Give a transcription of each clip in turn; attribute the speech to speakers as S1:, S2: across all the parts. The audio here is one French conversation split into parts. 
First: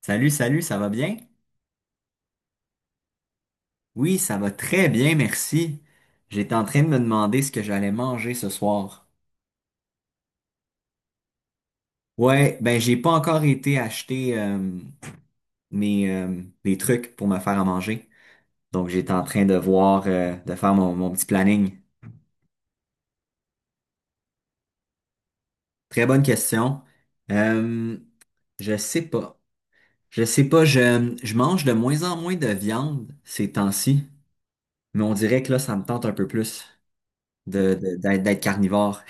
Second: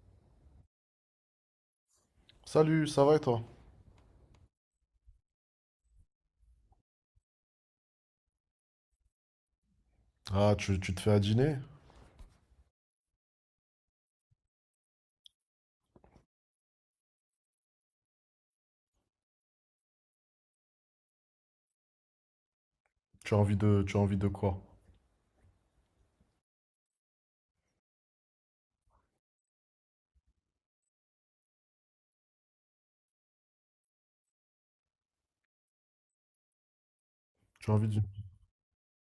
S1: Salut, salut, ça va bien?
S2: Salut, ça va et toi?
S1: Oui, ça va très bien, merci. J'étais en train de me demander ce que j'allais manger ce soir.
S2: Ah, tu te fais à dîner?
S1: Ouais, ben j'ai pas encore été acheter mes, mes trucs pour me faire à manger. Donc j'étais en train de voir, de faire mon petit planning.
S2: Tu as envie de quoi?
S1: Très bonne question. Euh, je sais pas. Je sais pas, je mange de moins en moins de viande ces temps-ci, mais on dirait que là, ça me tente un peu plus
S2: Tu
S1: de,
S2: as envie d'une...
S1: d'être carnivore.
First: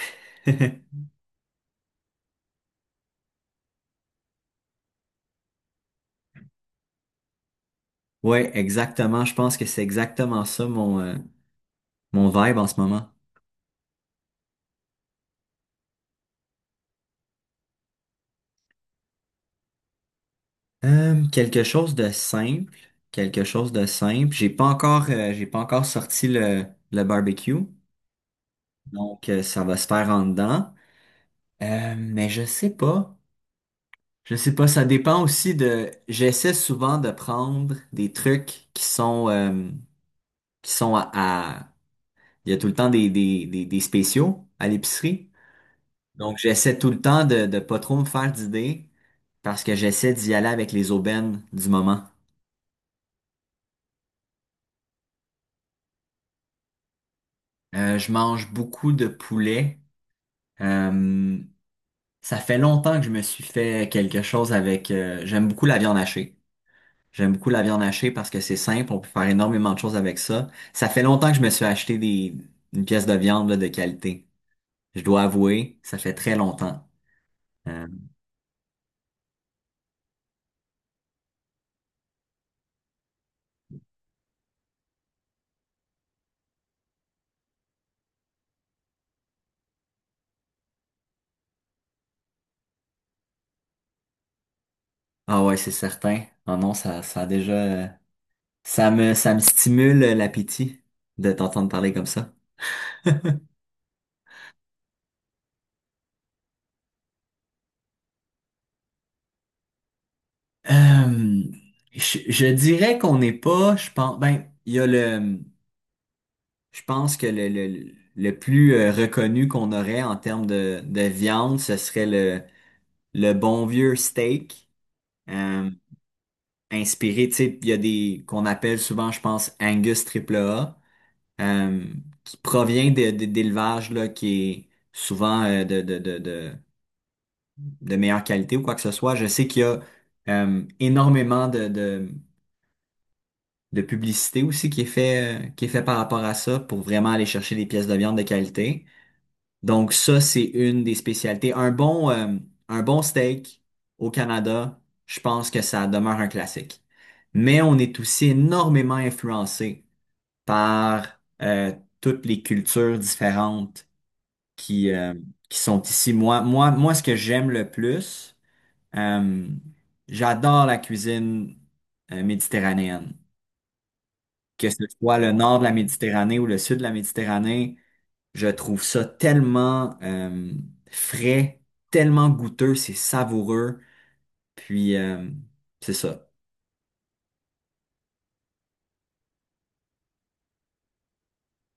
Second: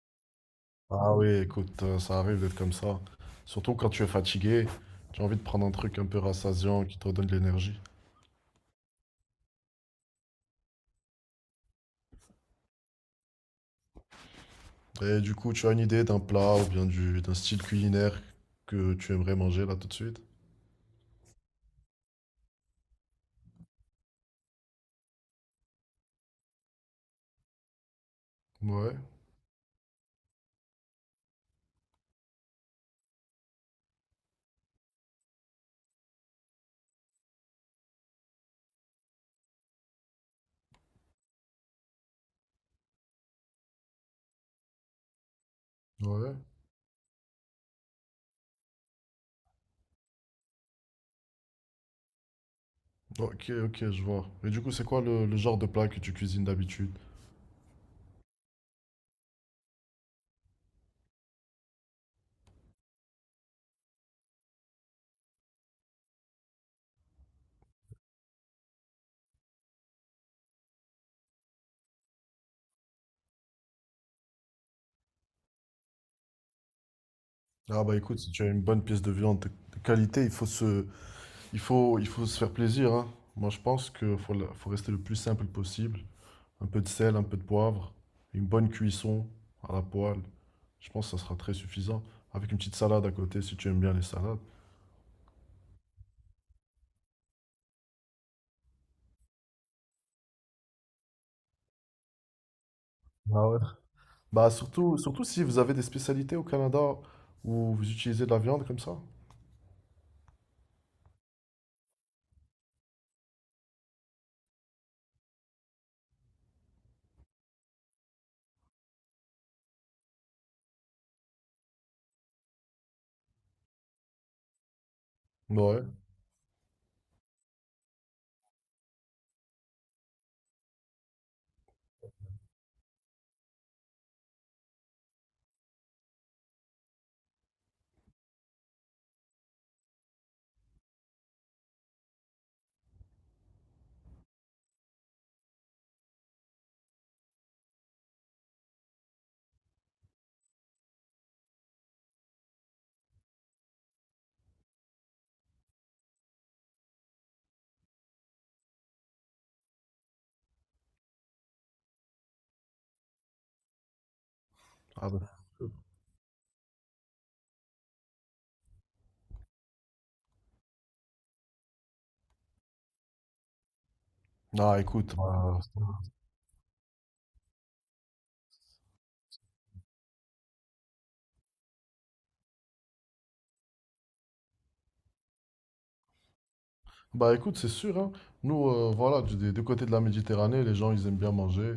S2: Ah oui, écoute, ça arrive d'être comme ça. Surtout quand tu es fatigué, tu as envie de prendre un truc un peu rassasiant qui te donne de l'énergie.
S1: Ouais, exactement. Je pense que c'est exactement ça mon, mon vibe en ce moment.
S2: Et du coup, tu as une idée d'un plat ou bien du, d'un style culinaire que tu aimerais manger là tout de suite?
S1: Quelque chose de simple. Quelque chose de simple. J'ai pas encore sorti le barbecue.
S2: Ouais,
S1: Donc, ça va se faire en dedans. Mais je sais pas. Je sais pas. Ça dépend aussi de. J'essaie souvent de prendre des trucs qui sont à, à- il y a tout le temps des spéciaux à l'épicerie.
S2: ouais.
S1: Donc, j'essaie tout le temps de pas trop me faire d'idées parce que j'essaie d'y aller avec les aubaines du moment.
S2: Ok, ok, je vois. Et du coup, c'est quoi le genre de plat que tu cuisines d'habitude?
S1: Je mange beaucoup de poulet. Euh, ça fait longtemps que je me suis fait quelque chose avec… j'aime beaucoup la viande hachée. J'aime beaucoup la viande hachée parce que c'est simple, on peut faire énormément de choses avec ça. Ça fait longtemps que je me suis acheté des, une pièce de viande là, de qualité. Je dois avouer, ça fait très longtemps.
S2: Ah
S1: Euh,
S2: bah écoute, si tu as une bonne pièce de viande de qualité, il faut se, Il faut se faire plaisir, hein. Moi, je pense qu'il faut, la- faut rester le plus simple possible. Un peu de sel, un peu de poivre, une bonne cuisson à la poêle. Je pense que ça sera très suffisant. Avec une petite salade à côté, si tu aimes bien les salades.
S1: ah ouais, c'est certain. Ah non, ça a déjà… ça me stimule l'appétit de t'entendre parler comme ça.
S2: Ah ouais. Bah, surtout si vous avez des spécialités au Canada où vous utilisez de la viande comme ça.
S1: Euh, je dirais qu'on n'est pas, je pense, ben, il y a le, je pense que le plus reconnu qu'on aurait en termes de viande, ce serait le bon vieux steak, euh,
S2: Ouais.
S1: inspiré, tu sais, il y a des, qu'on appelle souvent, je pense, Angus triple A, euh, qui provient de, d'élevage, là, qui est souvent de meilleure qualité ou quoi que ce soit. Je sais qu'il y a énormément de publicité aussi qui est fait par rapport à ça pour vraiment aller chercher des pièces de viande de qualité. Donc ça, c'est une des spécialités. Un bon steak au Canada, je pense que ça demeure un classique. Mais on est aussi énormément influencé par toutes les cultures différentes qui,
S2: Ah,
S1: euh,
S2: bah.
S1: qui sont ici. Moi, ce que j'aime le plus, Euh, j'adore la cuisine méditerranéenne. Que
S2: Ah,
S1: ce
S2: écoute,
S1: soit le
S2: bah.
S1: nord de la Méditerranée ou le sud de la Méditerranée, je trouve ça tellement frais, tellement goûteux, c'est savoureux. Puis, c'est ça.
S2: Bah écoute, c'est sûr, hein. Nous, voilà, du, des deux côtés de la Méditerranée, les gens, ils aiment bien manger.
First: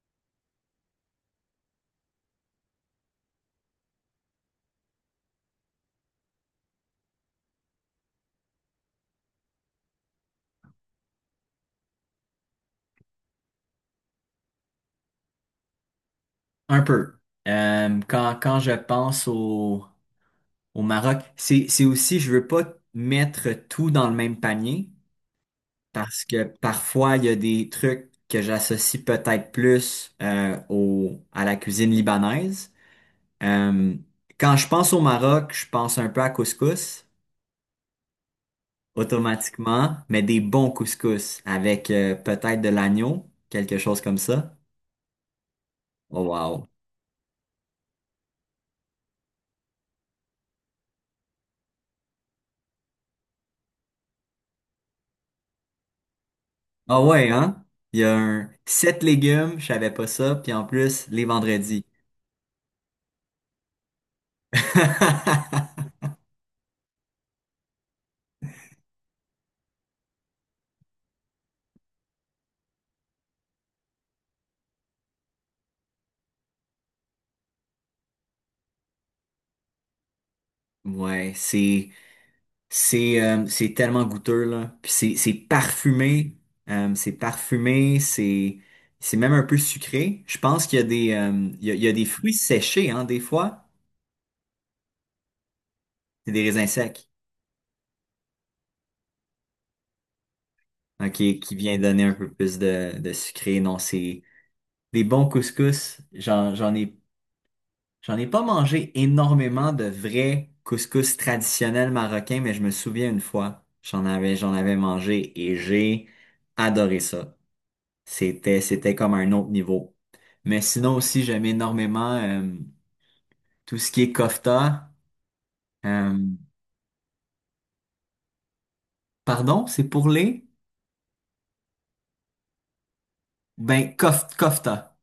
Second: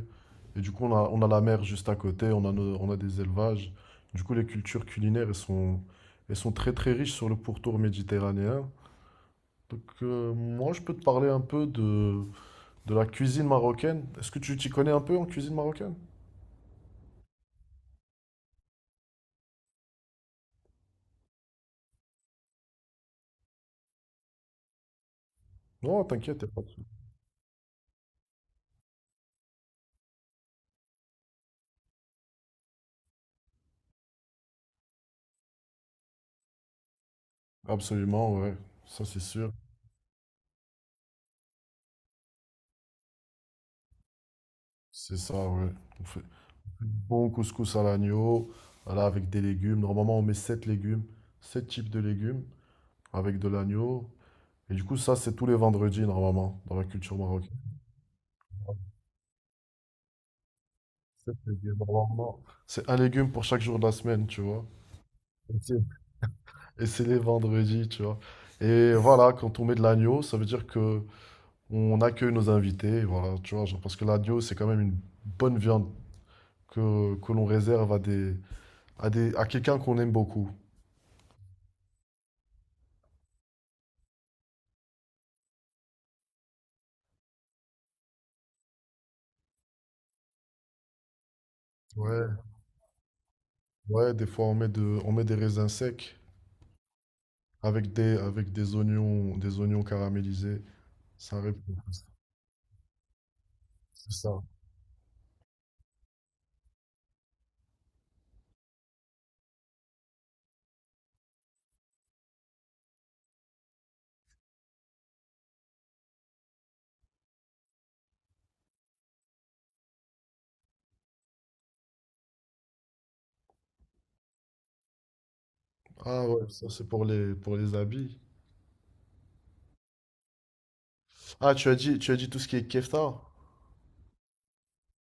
S2: Et du coup, on a la mer juste à côté, on a, nos- on a des élevages. Du coup, les cultures culinaires, elles sont très très riches sur le pourtour méditerranéen. Donc, moi, je peux te parler un peu de la cuisine marocaine. Est-ce que tu t'y connais un peu en cuisine marocaine?
S1: Un peu. Quand je pense au, au Maroc, c'est aussi, je veux pas mettre tout dans le même panier.
S2: Non,
S1: Parce
S2: t'inquiète,
S1: que
S2: y a pas de souci.
S1: parfois, il y a des trucs que j'associe peut-être plus au, à la cuisine libanaise. Euh, quand je pense au Maroc, je pense un peu à couscous,
S2: Absolument, ouais. Ça, c'est sûr.
S1: automatiquement, mais des bons couscous avec peut-être de l'agneau, quelque chose comme ça.
S2: C'est ça, ouais. On
S1: Oh
S2: fait-
S1: wow.
S2: Bon couscous à l'agneau, voilà, avec des légumes. Normalement, on met 7 légumes, 7 types de légumes avec de l'agneau. Et du coup, ça, c'est tous les vendredis, normalement, dans la
S1: Ah
S2: culture
S1: ouais,
S2: marocaine.
S1: hein? Il y a un sept légumes, je savais pas ça, puis en plus, les
S2: 7 légumes,
S1: vendredis.
S2: normalement. C'est un légume pour chaque jour de la semaine, tu vois. Ok. Et c'est les vendredis, tu vois. Et voilà, quand on met de l'agneau, ça veut dire que on accueille nos invités, voilà, tu vois, genre, parce que l'agneau, c'est quand même une bonne viande que l'on réserve à des, à des, à quelqu'un qu'on aime beaucoup.
S1: Ouais, c'est c'est tellement goûteux, là. Puis c'est parfumé. C'est parfumé. C'est même un peu sucré. Je pense qu'il y a des, il y a des fruits
S2: Ouais.
S1: séchés, hein, des fois.
S2: Ouais, des fois on met de, on met des raisins secs
S1: C'est des raisins secs,
S2: avec des oignons caramélisés.
S1: hein,
S2: Ça
S1: qui
S2: répond.
S1: vient donner un peu plus de sucré. Non,
S2: C'est
S1: c'est
S2: ça.
S1: des bons couscous. J'en ai pas mangé énormément de vrais couscous traditionnels marocains, mais je me souviens une fois, j'en avais mangé et j'ai adoré ça. C'était, c'était comme un autre niveau. Mais sinon aussi, j'aime énormément tout ce qui est kofta. Euh,
S2: Ah ouais, ça c'est pour les habits.
S1: pardon, c'est pour les?
S2: Ah, tu as dit tout ce qui est kefta?
S1: Ben, kofta.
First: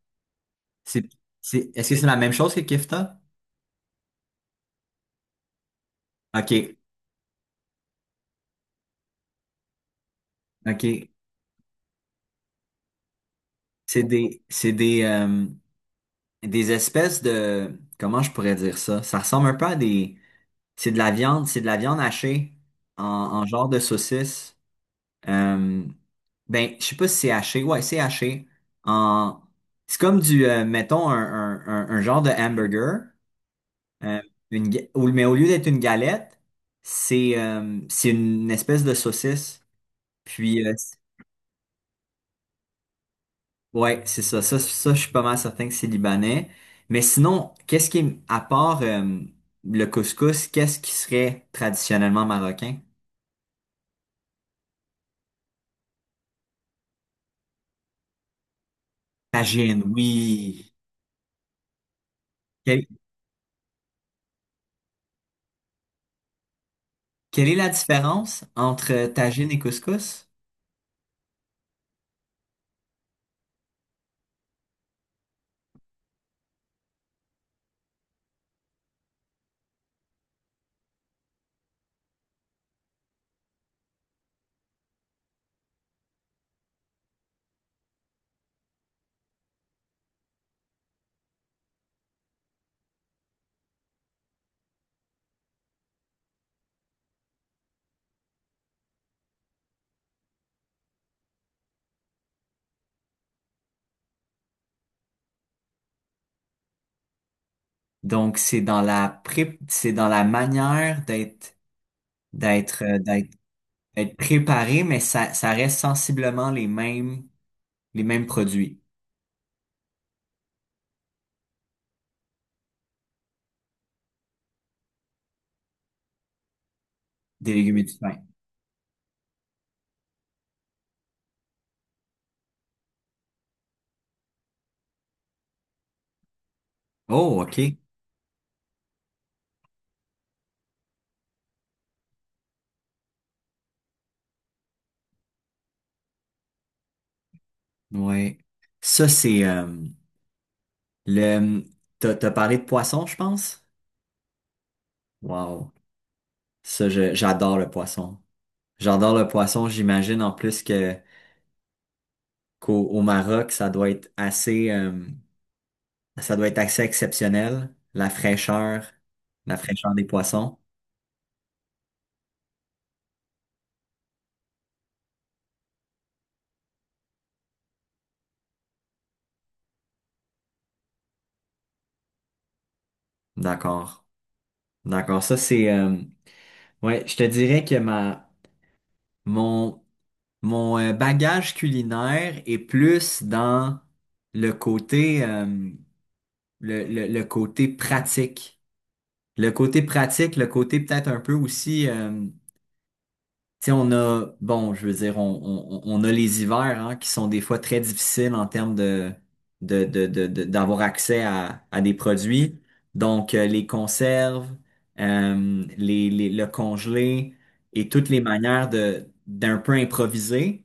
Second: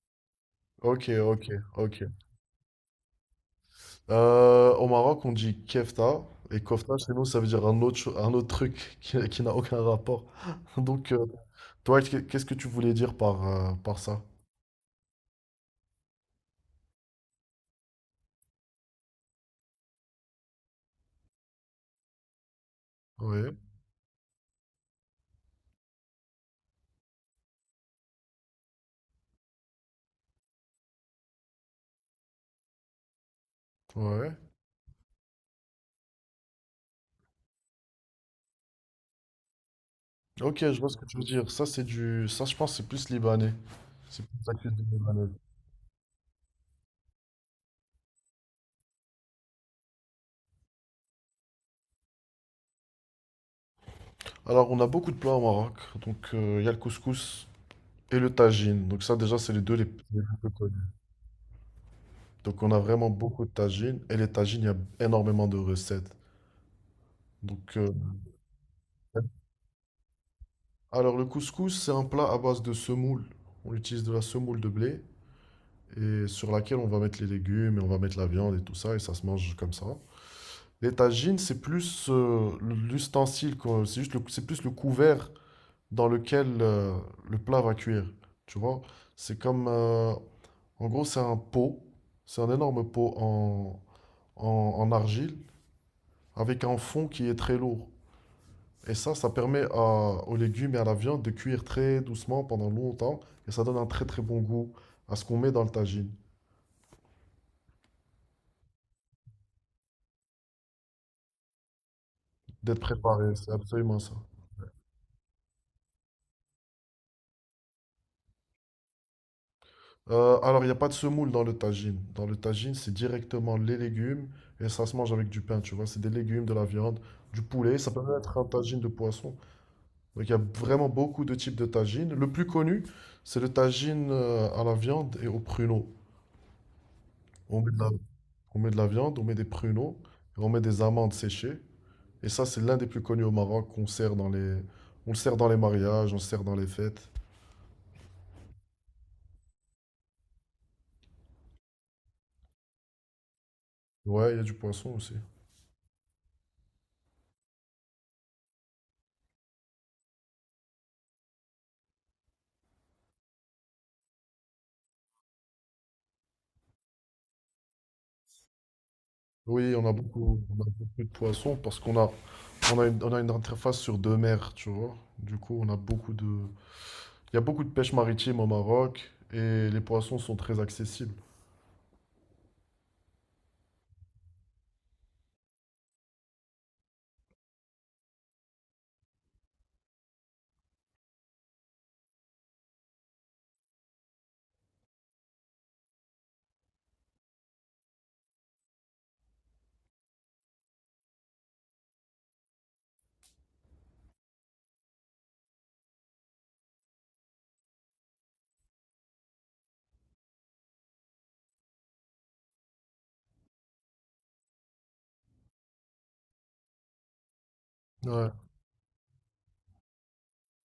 S2: Ok,
S1: C'est,
S2: ok,
S1: c'est, est-ce que
S2: ok.
S1: c'est la même chose que kefta?
S2: Au Maroc, on dit kefta et
S1: OK,
S2: kofta chez nous, ça veut dire un autre, cho- un autre truc qui n'a aucun rapport.
S1: OK.
S2: Donc, toi, qu'est- qu'est-ce que tu voulais dire par, par ça?
S1: C'est des espèces de… Comment je pourrais dire ça? Ça ressemble un peu à des… C'est de la viande, c'est de la viande hachée en, en
S2: Oui.
S1: genre de saucisse. Euh, ben, je sais pas si c'est haché. Ouais, c'est haché. En… C'est comme du, mettons, un, un genre de hamburger,
S2: Ouais,
S1: euh,
S2: ouais.
S1: une, mais au lieu d'être une galette, c'est une espèce de saucisse.
S2: Ok,
S1: Puis,
S2: je vois ce que tu veux dire. Ça, c'est du. Ça, je pense, que c'est plus libanais.
S1: ouais, c'est
S2: C'est plus
S1: ça.
S2: la cuisine
S1: Je suis pas
S2: libanaise.
S1: mal certain que c'est libanais. Mais sinon, à part le couscous, qu'est-ce qui serait traditionnellement marocain?
S2: Alors, on a beaucoup de plats au Maroc. Donc, il y a le couscous et le tagine. Donc, ça, déjà, c'est les deux
S1: Tagine,
S2: les plus
S1: oui.
S2: connus. Donc, on a
S1: Quelle,
S2: vraiment beaucoup de tagines. Et les tagines, il y a énormément de recettes.
S1: quelle est la
S2: Donc, euh,
S1: différence entre tagine et couscous?
S2: alors, le couscous, c'est un plat à base de semoule. On utilise de la semoule de blé et sur laquelle on va mettre les légumes et on va mettre la viande et tout ça. Et ça se mange comme ça. Les tagines, c'est plus l'ustensile, quoi. C'est juste le- c'est plus le couvert dans lequel le plat va cuire. Tu vois? C'est comme, en gros, c'est un pot. C'est un énorme pot en, en- en argile avec un fond qui est très lourd. Et ça permet à- aux légumes et à la viande de cuire très doucement pendant longtemps. Et ça donne un très très bon goût à ce qu'on met dans le tagine.
S1: Donc, c'est dans la c'est dans la manière d'être,
S2: D'être
S1: d'être, euh, d'être,
S2: préparé, c'est absolument ça.
S1: d'être préparé, mais ça reste sensiblement les mêmes produits
S2: Alors, il n'y a pas de semoule dans le tagine. Dans le tagine, c'est directement les légumes et ça se mange avec du pain, tu vois. C'est des légumes, de la viande, du
S1: des légumes
S2: poulet.
S1: et
S2: Ça
S1: du
S2: peut
S1: pain.
S2: même être un tagine de poisson. Donc il y a vraiment beaucoup de types de tagines. Le plus connu, c'est le tagine à la viande et aux pruneaux.
S1: Oh,
S2: On met
S1: OK.
S2: de la, on met de la viande, on met des pruneaux, et on met des amandes séchées. Et ça, c'est l'un des plus connus au Maroc qu'on sert dans les, on le sert dans les mariages, on le sert dans les fêtes.
S1: Ouais. Ça, c'est, le, t'as parlé de poisson, je pense?
S2: Ouais, il y a du poisson aussi.
S1: Wow. Ça, j'adore le poisson. J'adore le poisson. J'imagine en plus que, qu'au au Maroc, ça doit être assez, ça doit être assez exceptionnel, la
S2: Oui, on a
S1: fraîcheur des
S2: beaucoup,
S1: poissons.
S2: on a beaucoup de poissons parce qu'on a, on a une interface sur deux mers, tu vois. Du coup, on a beaucoup de, il y a beaucoup de pêche maritime au Maroc et les poissons sont très accessibles.
S1: D'accord. D'accord. Ça, c'est… ouais, je te dirais que ma… mon, mon bagage culinaire est plus dans le côté, le côté pratique. Le côté pratique, le côté peut-être un peu aussi… tu sais, on a, bon, je veux dire, on a les hivers hein, qui sont des fois très difficiles en termes de, d'avoir accès à des produits. Donc, les conserves, le congelé et toutes les
S2: Ouais,
S1: manières de, d'un peu improviser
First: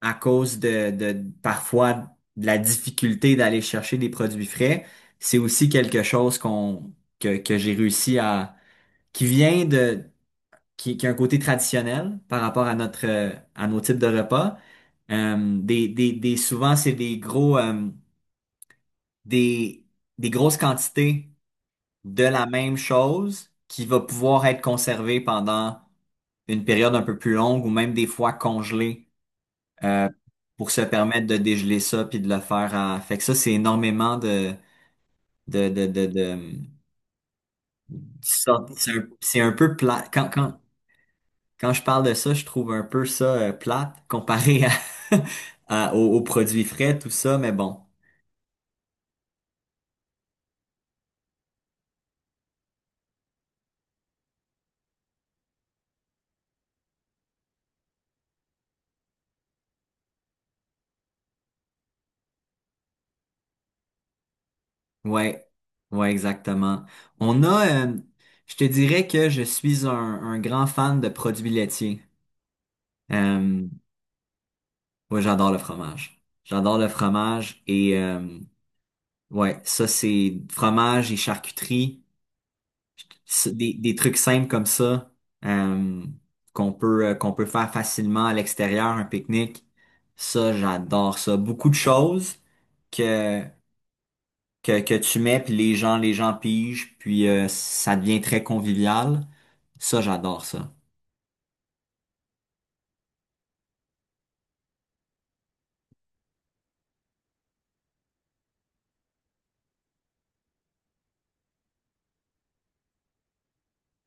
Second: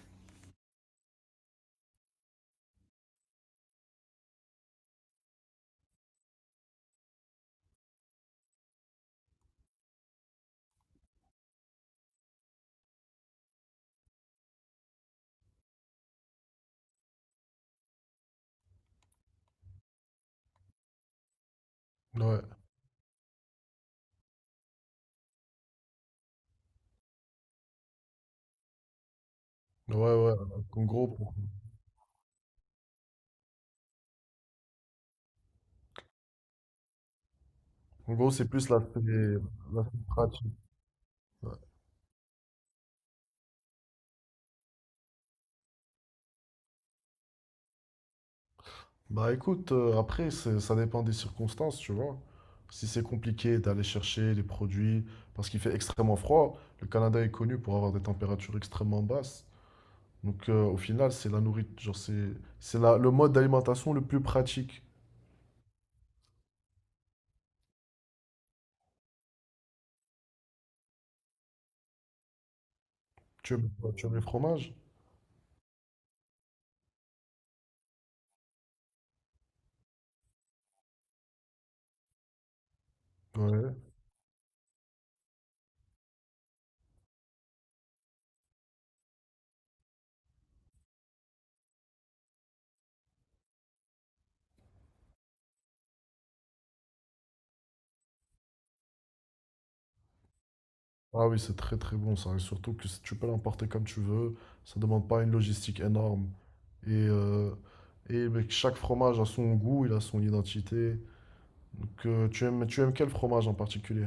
S1: à cause de parfois de la difficulté d'aller chercher des produits frais. C'est aussi quelque chose qu'on, que j'ai réussi à, qui vient de qui a un côté traditionnel par rapport à notre à nos types de repas. Des souvent c'est des gros des, des grosses quantités de
S2: ouais,
S1: la même chose qui va pouvoir être conservée pendant une période un peu plus longue ou même des fois congelée
S2: ouais,
S1: euh,
S2: ouais.
S1: pour se
S2: En gros,
S1: permettre
S2: pour-
S1: de dégeler ça puis de le faire à… Fait que ça, c'est énormément de de de de, de-
S2: en gros, c'est plus
S1: sorte- c'est
S2: l'aspect
S1: un, c'est un peu
S2: l'aspect
S1: plat.
S2: pratique. Ouais.
S1: Quand je parle de ça, je trouve un peu ça plate comparé à, aux, aux produits frais, tout ça, mais bon.
S2: Bah écoute, après, c'est- ça dépend des circonstances, tu vois. Si c'est compliqué d'aller chercher les produits, parce qu'il fait extrêmement froid, le Canada est connu pour avoir des températures extrêmement basses. Donc au final, c'est la nourriture, genre c'est la- le mode d'alimentation le plus pratique.
S1: Ouais, ouais, exactement. On a, je te dirais que je suis un grand fan de produits laitiers.
S2: Tu
S1: Euh,
S2: aimes, tu aimes les fromages?
S1: ouais, j'adore le fromage. J'adore le fromage et ouais, ça c'est fromage et charcuterie. Des trucs simples comme ça euh, qu'on peut faire facilement à l'extérieur, un pique-nique. Ça, j'adore ça. Beaucoup de choses que que tu mets puis les gens pigent puis ça devient très convivial. Ça, j'adore ça.
S2: Ah oui, c'est très très bon ça. Et surtout que si tu peux l'emporter comme tu veux, ça ne demande pas une logistique énorme. Et, euh, et mec, chaque fromage a son goût, il a son identité. Donc, tu aimes quel fromage en particulier?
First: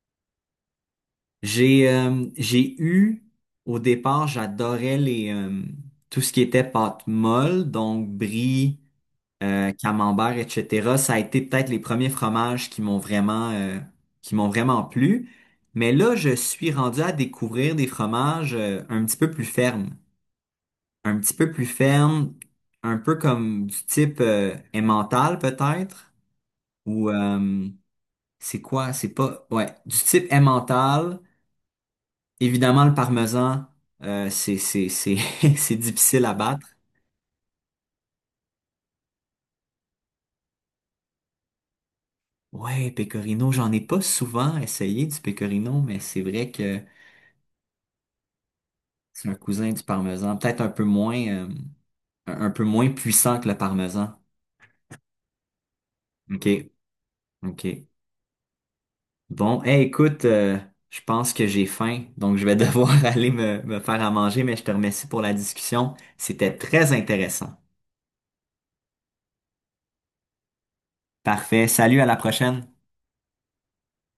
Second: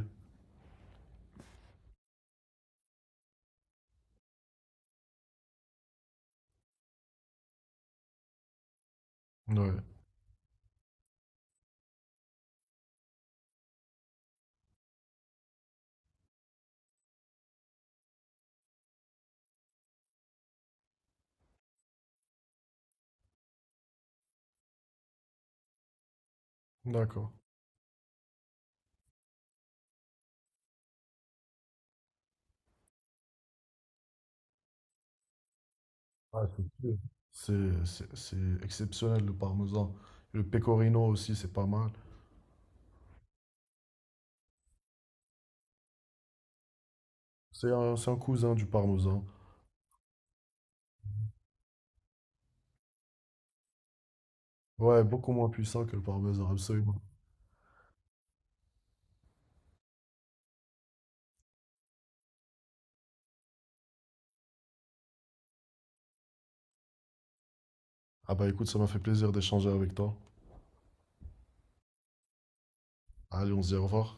S1: J'ai eu au départ, j'adorais les tout ce qui était pâte molle, donc brie,
S2: Ouais,
S1: camembert, etc. Ça a été peut-être les premiers fromages qui m'ont vraiment plu. Mais là, je suis rendu à découvrir des fromages un petit peu plus fermes. Un petit peu plus fermes, un peu comme du type emmental peut-être. Ou
S2: d'accord.
S1: c'est quoi? C'est pas… Ouais, du type emmental. Évidemment, le parmesan, c'est, c'est difficile à
S2: Ah, c'est
S1: battre.
S2: sûr. C'est exceptionnel le parmesan. Le pecorino aussi, c'est pas mal.
S1: Ouais, pecorino, j'en ai pas souvent essayé du pecorino, mais c'est vrai que…
S2: C'est un cousin du parmesan.
S1: C'est un cousin du parmesan. Peut-être un peu moins, un peu moins puissant que le parmesan.
S2: Ouais, beaucoup moins puissant que le parmesan,
S1: OK.
S2: absolument.
S1: OK. Bon, eh écoute, je pense que j'ai faim, donc je vais devoir aller me, me faire à manger, mais je te remercie pour la discussion. C'était très intéressant.
S2: Ah bah écoute, ça m'a fait plaisir d'échanger avec toi.
S1: Parfait. Salut, à la prochaine.
S2: Allez, on se dit au revoir.